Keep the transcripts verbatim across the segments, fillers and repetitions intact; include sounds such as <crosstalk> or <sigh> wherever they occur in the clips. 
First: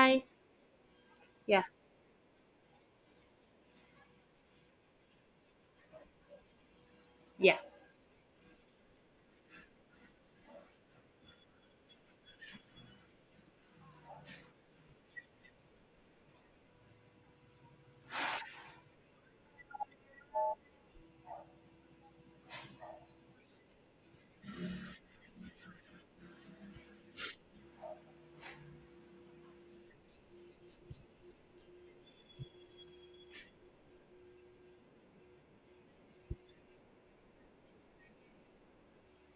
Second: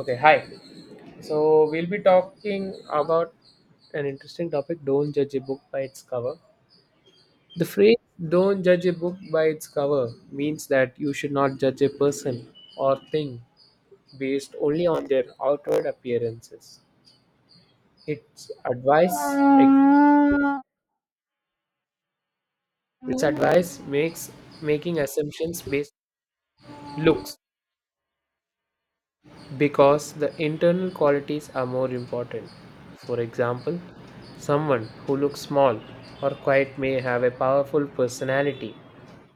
Okay, hi. So we'll be talking about an interesting topic, don't judge a book by its cover. Yeah, The phrase don't judge a book by its cover means that you should not judge a person or thing based only on their outward appearances. Its advice its advice makes making assumptions based on looks because the internal qualities are more important. For example, someone who looks small or quiet may have a powerful personality,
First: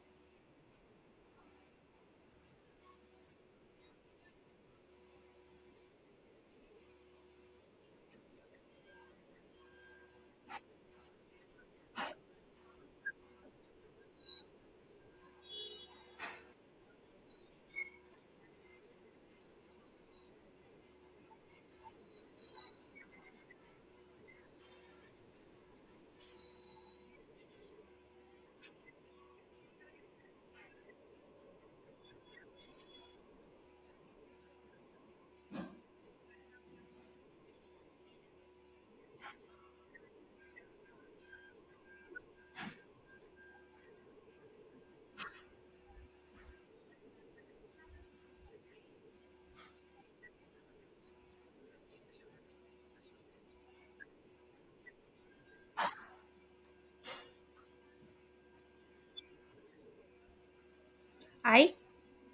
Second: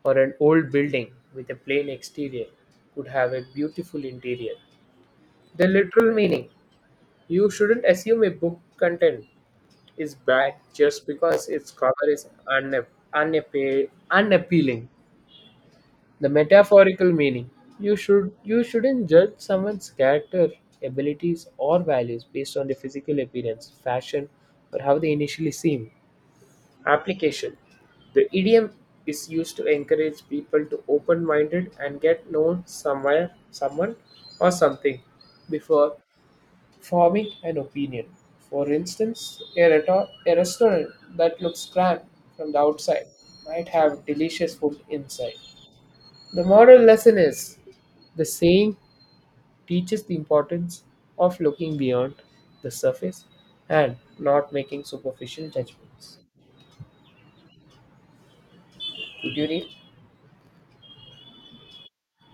or an old building with a plain exterior could have a beautiful interior. The literal meaning, you shouldn't assume a book content is bad just because its cover is unap- unappe- unappealing. The metaphorical meaning. You should you shouldn't judge someone's character, abilities or values based on their physical appearance, fashion, or how they initially seem. Application. The idiom is used to encourage people to open-minded and get known somewhere, someone or something before forming an opinion. For instance, a, reto- a restaurant that looks grand from the outside might have delicious food inside. The moral lesson is the saying teaches the importance of looking beyond the surface and not making superficial judgments. Would you read? I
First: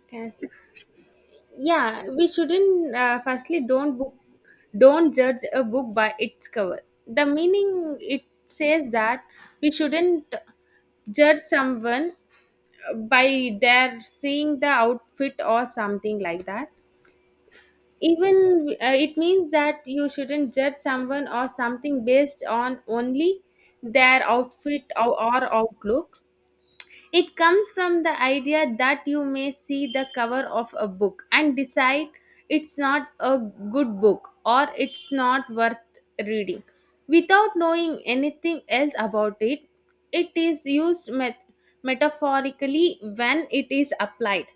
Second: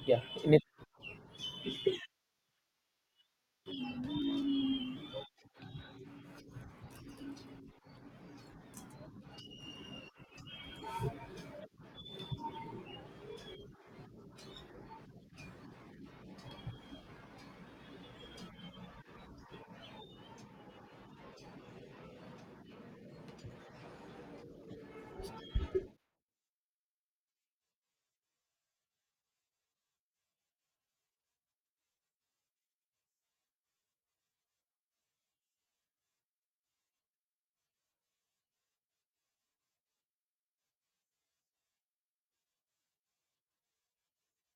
Yeah. Yes. In it- Yeah, we shouldn't. Uh, firstly, don't book, don't judge a book by its cover. The meaning it says that we shouldn't judge someone uh, by their seeing the outfit or something like that. Even uh, it means that you shouldn't judge someone or something based on only their outfit or, or outlook. It comes from the idea that you may see the cover of a book and decide it's not a good book or it's not worth reading. Without knowing anything else about it, it is used met- metaphorically when it is applied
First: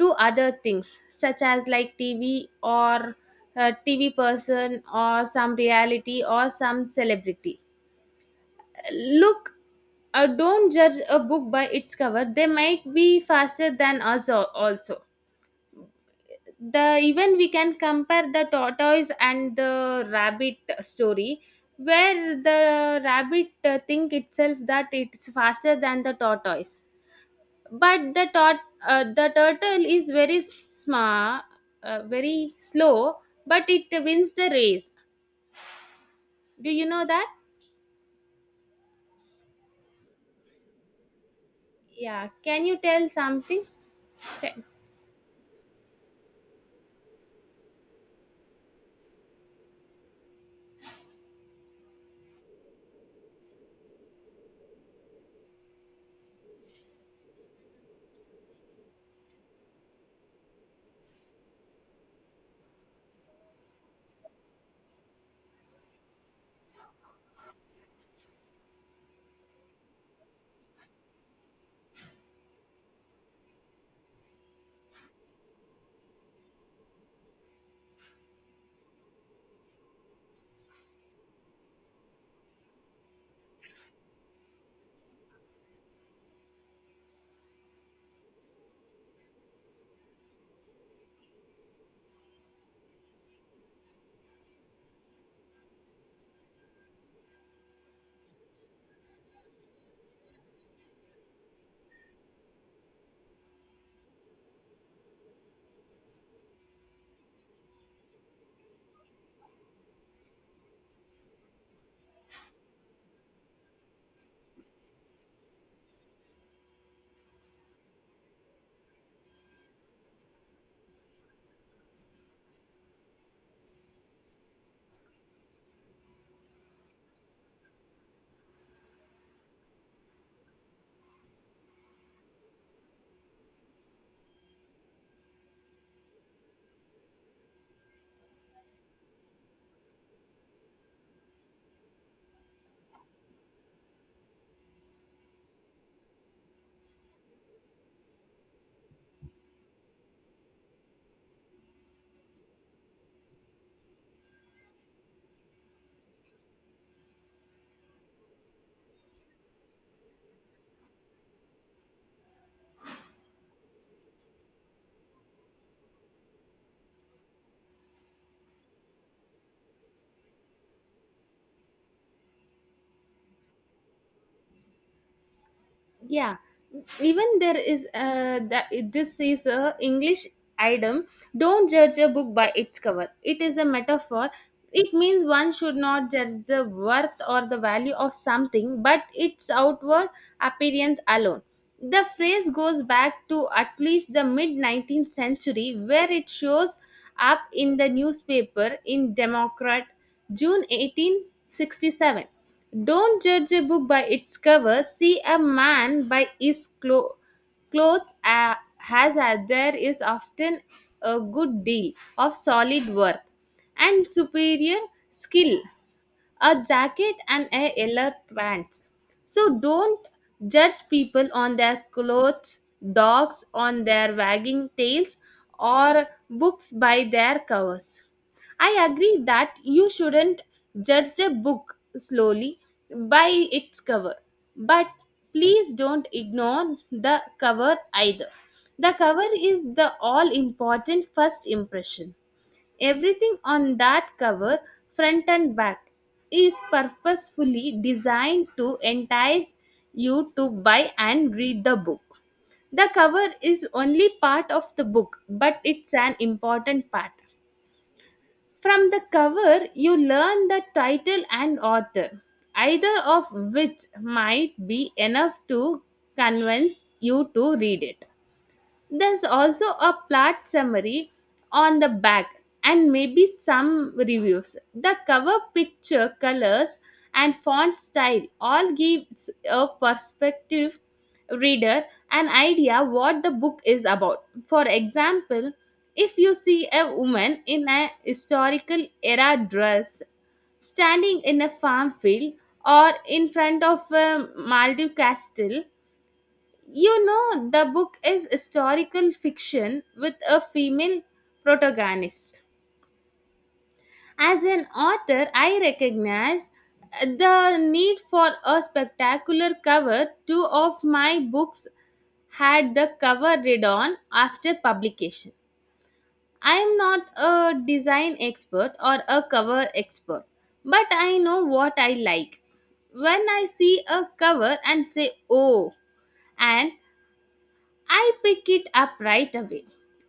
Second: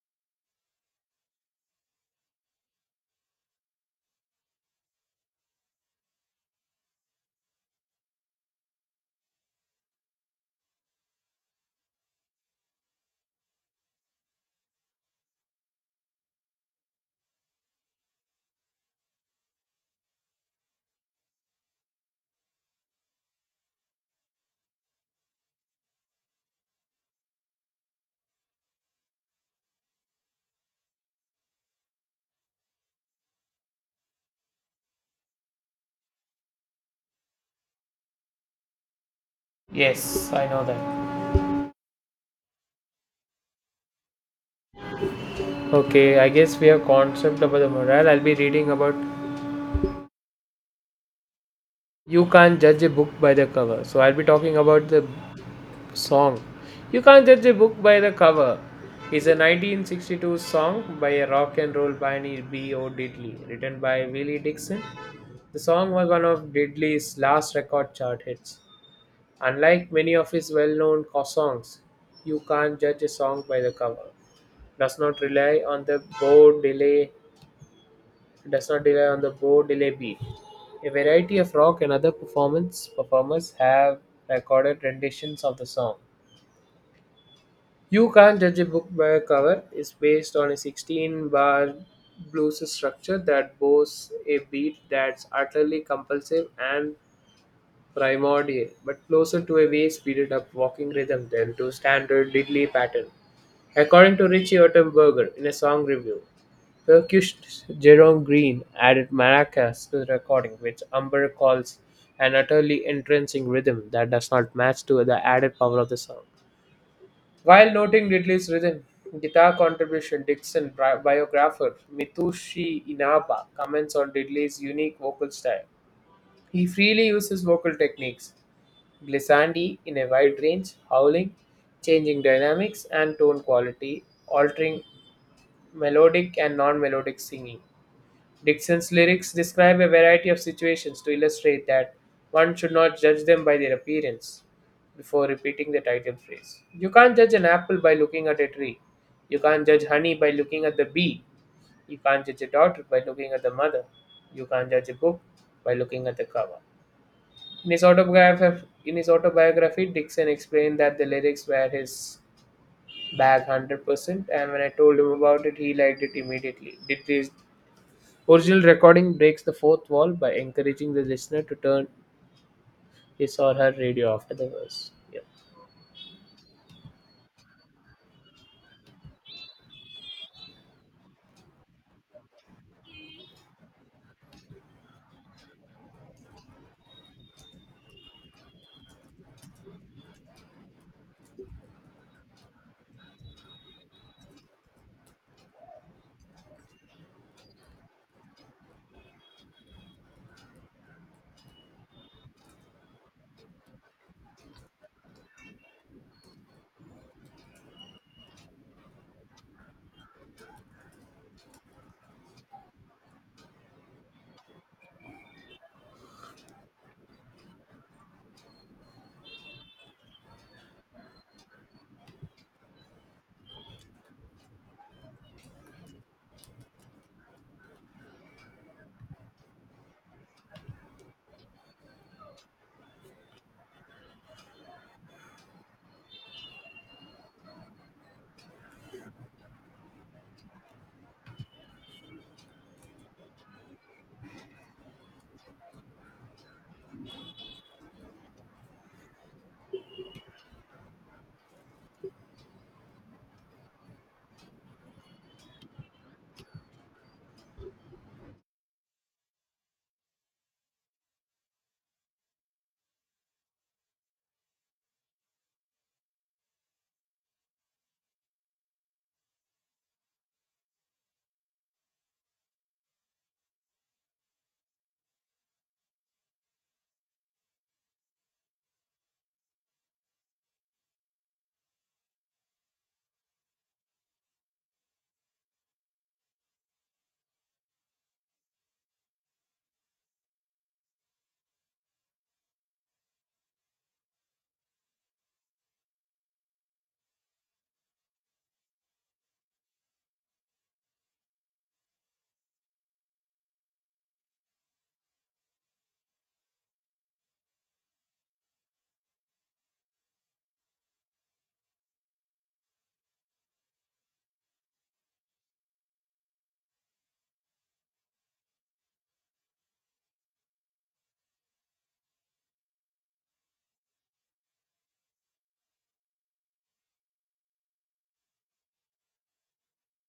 to other things such as like T V or a T V person or some reality or some celebrity. Look, uh, don't judge a book by its cover. They might be faster than us al- also. The even we can compare the tortoise and the rabbit story, where the rabbit uh, think itself that it's faster than the tortoise, but the tort uh, the turtle is very smart, uh, very slow, but it wins the race. Do you know that? Yes, I know that. Yeah. Can you tell something? Okay, I guess we have concept about the moral. I'll be reading about you can't judge a book by the cover. So I'll be talking about the song. You can't judge a book by the cover. It's a nineteen sixty-two song by a rock and roll pioneer B O. Diddley, written by Willie Dixon. The song was one of Diddley's last record chart hits. Unlike many of his well known songs, You Can't Judge a Song by the Cover does not rely on the bow delay, does not rely on the bow delay beat. A variety of rock and other performance performers have recorded renditions of the song. You Can't Judge a Book by a Cover, it's based on a sixteen bar blues structure that boasts a beat that's utterly compulsive and primordial, but closer to a way speeded up walking rhythm than to standard diddly pattern. According to Richie Ottenberger in a song review, percussionist Jerome Green added maracas to the recording, which Umber calls an utterly entrancing rhythm that does not match to the added power of the song. While noting Ridley's rhythm guitar contribution, Dixon bi- biographer Mitsushi Inaba comments on Ridley's unique vocal style. He freely uses vocal techniques, glissandi in a wide range, howling, changing dynamics and tone quality, altering melodic and non melodic singing. Dixon's lyrics describe a variety of situations to illustrate that one should not judge them by their appearance before repeating the title phrase. You can't judge an apple by looking at a tree. You can't judge honey by looking at the bee. You can't judge a daughter by looking at the mother. You can't judge a book by looking at the cover. In his autobiography, in his autobiography Dixon explained that the lyrics were his bag one hundred percent, and when I told him about it, he liked it immediately. Did this, original recording breaks the fourth wall by encouraging the listener to turn his or her radio after the verse. Yeah. Yeah, even there is uh, that this is a english idiom, don't judge a book by its cover, it is a metaphor. It means one should not judge the worth or the value of something but its outward appearance alone. The phrase goes back to at least the mid nineteenth century, where it shows up in the newspaper in democrat june eighteen sixty-seven. Don't judge a book by its cover. See a man by his clo- clothes, uh, as uh, there is often a good deal of solid worth and superior skill, a jacket and a yellow pants. So don't judge people on their clothes, dogs on their wagging tails, or books by their covers. I agree that you shouldn't judge a book slowly by its cover, but please don't ignore the cover either. The cover is the all important first impression. Everything on that cover, front and back, is purposefully designed to entice you to buy and read the book. The cover is only part of the book, but it's an important part. From the cover, you learn the title and author, either of which might be enough to convince you to read it. There's also a plot summary on the back and maybe some reviews. The cover picture, colors, and font style all gives a perspective reader an idea what the book is about. For example, if you see a woman in a historical era dress standing in a farm field or in front of a Maldive castle, you know, the book is historical fiction with a female protagonist. As an author, I recognize the need for a spectacular cover. Two of my books had the cover read on after publication. I am not a design expert or a cover expert, but I know what I like. When I see a cover and say, oh, and I picked it up right away.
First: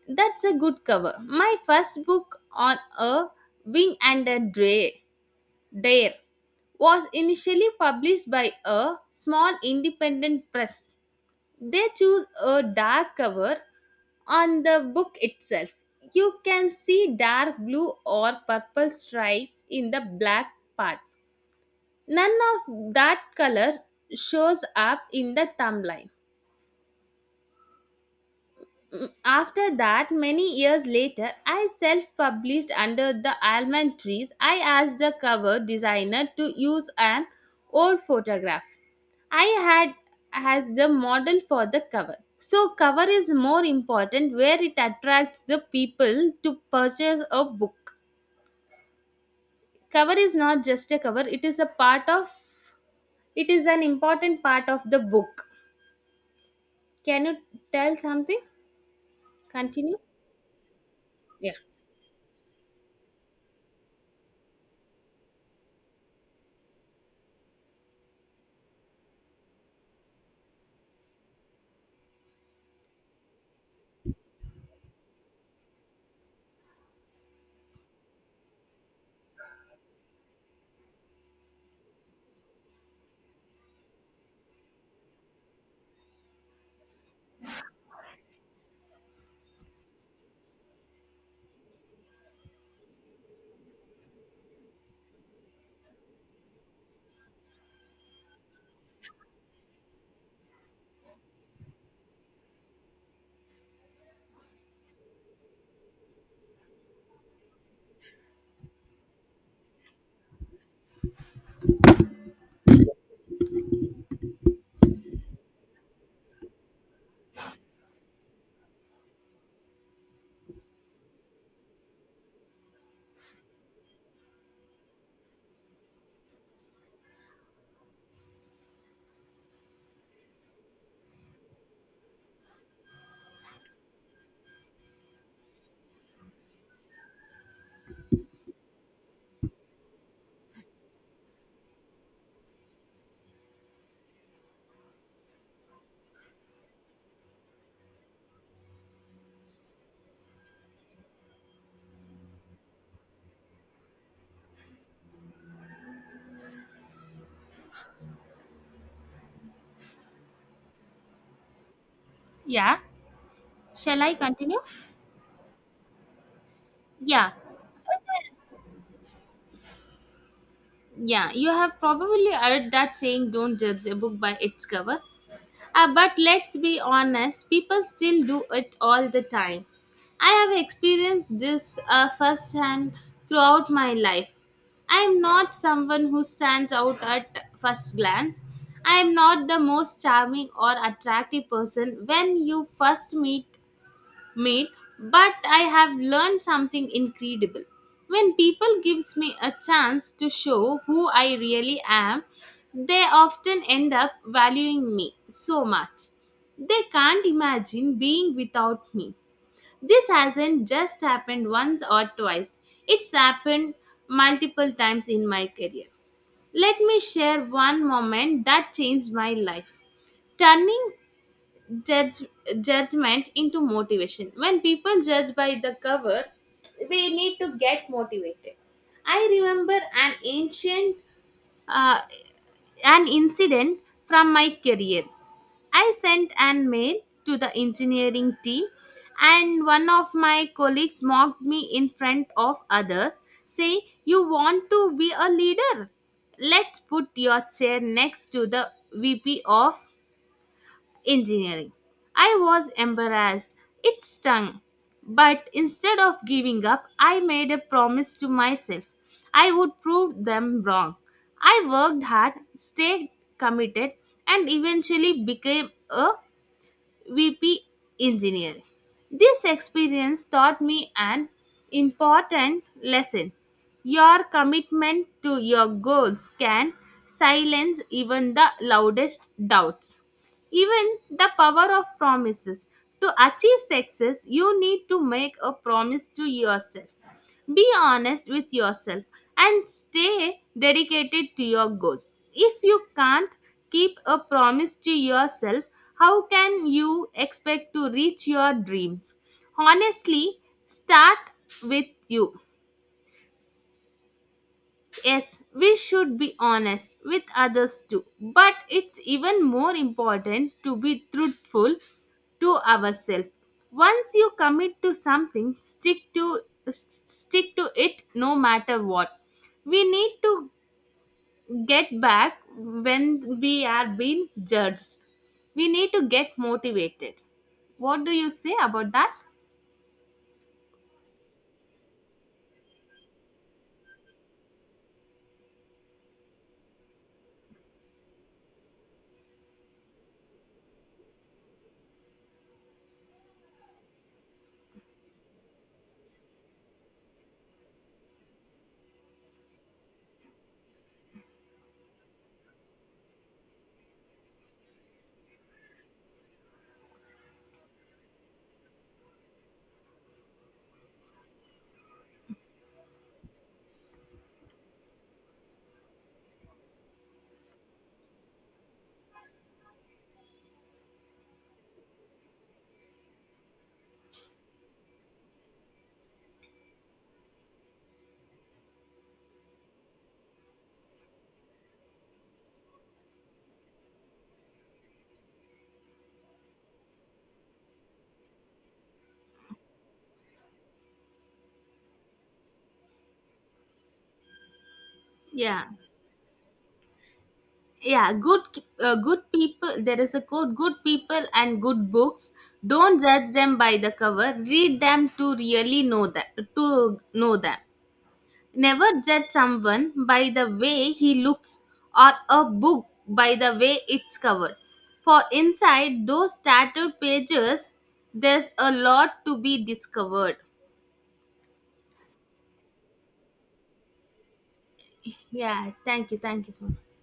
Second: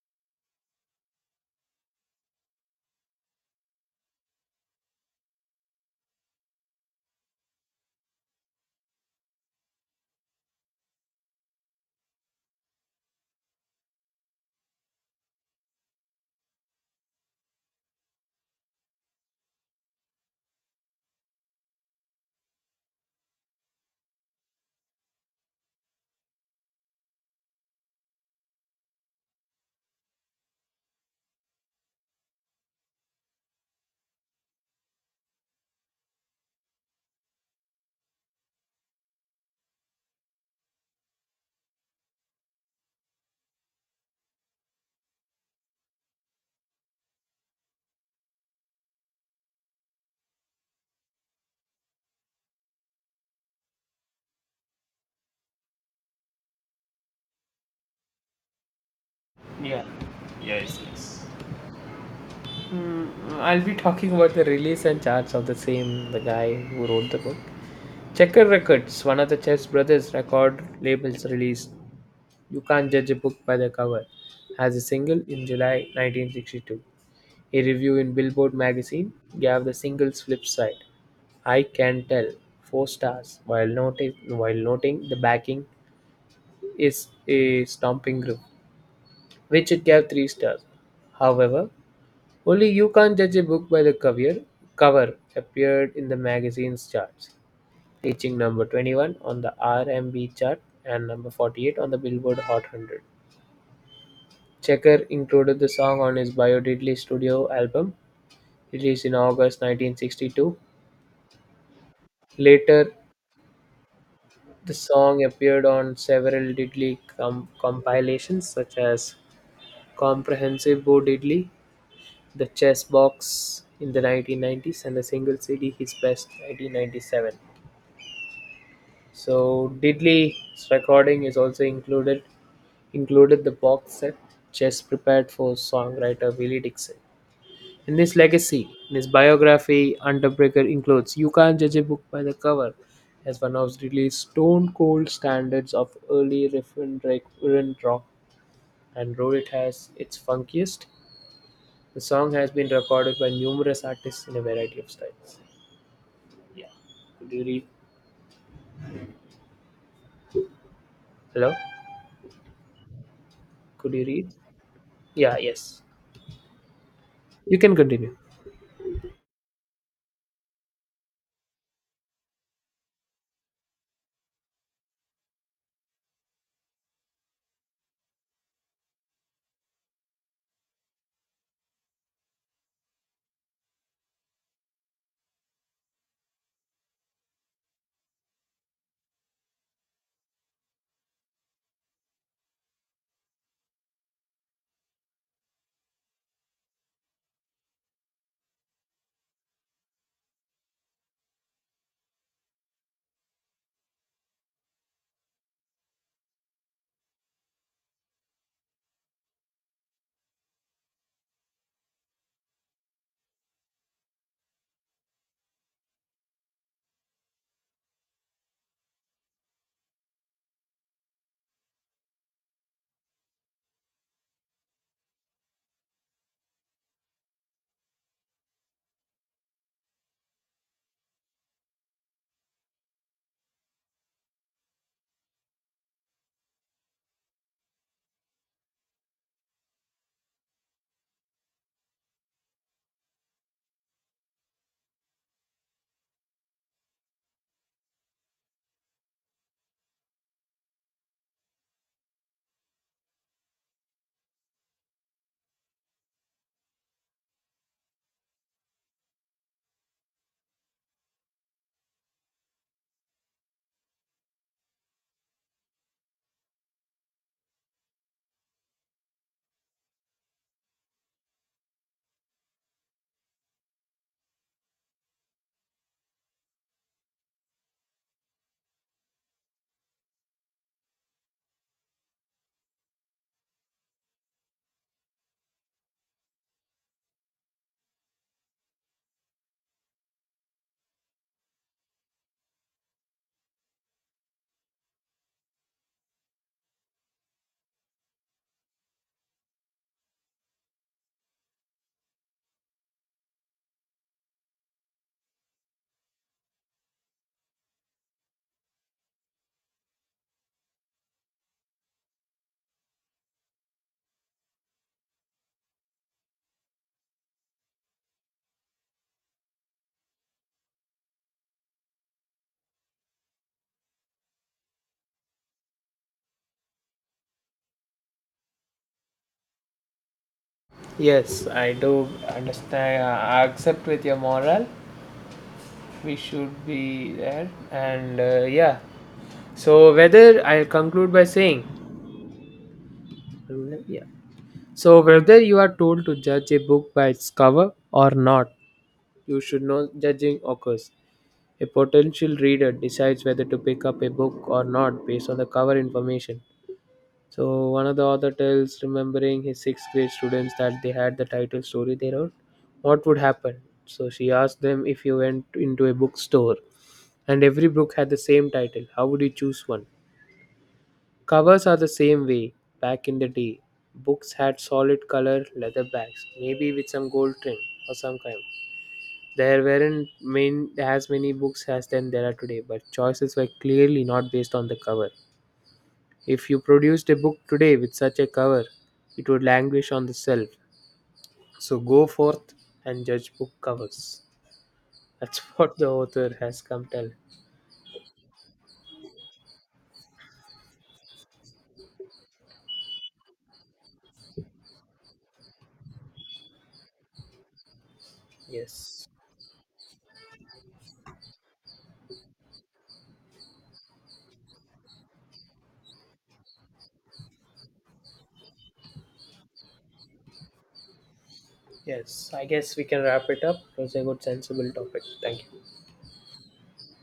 That's a good cover. My first book on a wing and a dray, dare was initially published by a small independent press. They choose a dark cover on the book itself. You can see dark blue or purple stripes in the black part. None of that color shows up in the thumbnail. Mm. After that, many years later, I self published under the almond trees. I asked the cover designer to use an old photograph I had as the model for the cover. So, cover is more important where it attracts the people to purchase a book. Cover is not just a cover, it is a part of it is an important part of the book. Can you tell something? Yeah. Continue? Yes. Yes. Yeah. Mm, I'll be talking about the release and charts of the same, the guy who wrote the book. Checker Records, one of the Chess Brothers record labels, released "You Can't Judge a Book by the Cover" as a single in July nineteen sixty-two. A review in Billboard magazine gave the single's flip side, "I Can Tell," four stars, while noting while noting the backing is a stomping groove, which it gave three stars. However, only "You Can't Judge a Book by the Cover" cover appeared in the magazine's charts, reaching number twenty-one on the R and B chart and number forty-eight on the Billboard Hot one hundred. Checker included the song on his Biodidly studio album, released in August nineteen sixty-two. Later, the song appeared on several Diddley com- compilations, such as Comprehensive Bo Diddley, The Chess Box in the nineteen nineties, and the single C D His Best nineteen ninety-seven. So Diddley's recording is also included included the box set Chess prepared for songwriter Willie Dixon. In this legacy, in his biography underbreaker includes "You Can't Judge a Book by the Cover" as one of really stone-cold standards of early Riffeldrach rock, and though it has its funkiest, the song has been recorded by numerous artists in a variety of styles. Yeah. Could you read? Hello? Yeah. Could Shall you I read? continue? Yeah, yes. Yeah. You can continue. Yeah, you have probably heard that saying, don't judge a book by its cover. Uh, but let's be honest, people still do it all the time. I have experienced this uh, firsthand throughout my life. I am not someone who stands out at first glance. I am not the most charming or attractive person when you first meet made but I have learned something incredible. When people gives me a chance to show who I really am, they often end up valuing me so much they can't imagine being without me. This hasn't just happened once or twice, it's happened multiple times in my career. Let me share one moment that changed my life. Turning judge judgment into motivation. When people judge by the cover, they need to get motivated. I remember an ancient uh, an incident from my career. I sent an mail to the engineering team, and one of my colleagues mocked me in front of others, saying, you want to be a leader, let's put your chair next to the V P of engineering. I was embarrassed. It stung. But instead of giving up, I made a promise to myself. I would prove them wrong. I worked hard, stayed committed, and eventually became a V P engineer. This experience taught me an important lesson. Your commitment to your goals can silence even the loudest doubts. Even the power of promises. To achieve success, you need to make a promise to yourself. Be honest with yourself and stay dedicated to your goals. If you can't keep a promise to yourself, how can you expect to reach your dreams? Honestly, start with you. Yes, we should be honest with others too, but it's even more important to be truthful to ourselves. Once you commit to something, stick to s- stick to it no matter what. We need to get back when we are being judged. We need to get motivated. What do you say about that? Yes, I do understand. I accept with your moral. We should be there. And uh, yeah, so whether I'll conclude by saying, yeah. So whether you are told to judge a book by its cover or not, you should know judging occurs. A potential reader decides whether to pick up a book or not based on the cover information. So one of the author tells, remembering his sixth grade students that they had the title story they wrote, what would happen? So she asked them, if you went into a bookstore and every book had the same title, how would you choose one? Covers are the same way. Back in the day, books had solid color leather backs, maybe with some gold trim or some kind. There weren't main, as many books as then there are today, but choices were clearly not based on the cover. If you produced a book today with such a cover, it would languish on the shelf. So go forth and judge book covers. That's <laughs> Yeah. what the author has come tell. Yeah, good. Uh, good people, there is a quote, good people and good books, don't judge them by the cover, read them to really know that to know them. Never Yes. judge someone by the way he looks, or a book by the way it's covered, for inside those tattered pages there's a lot to be discovered. Yes, I guess we can wrap it up. It was a good sensible topic. Thank you. Yeah, thank you, thank you so much.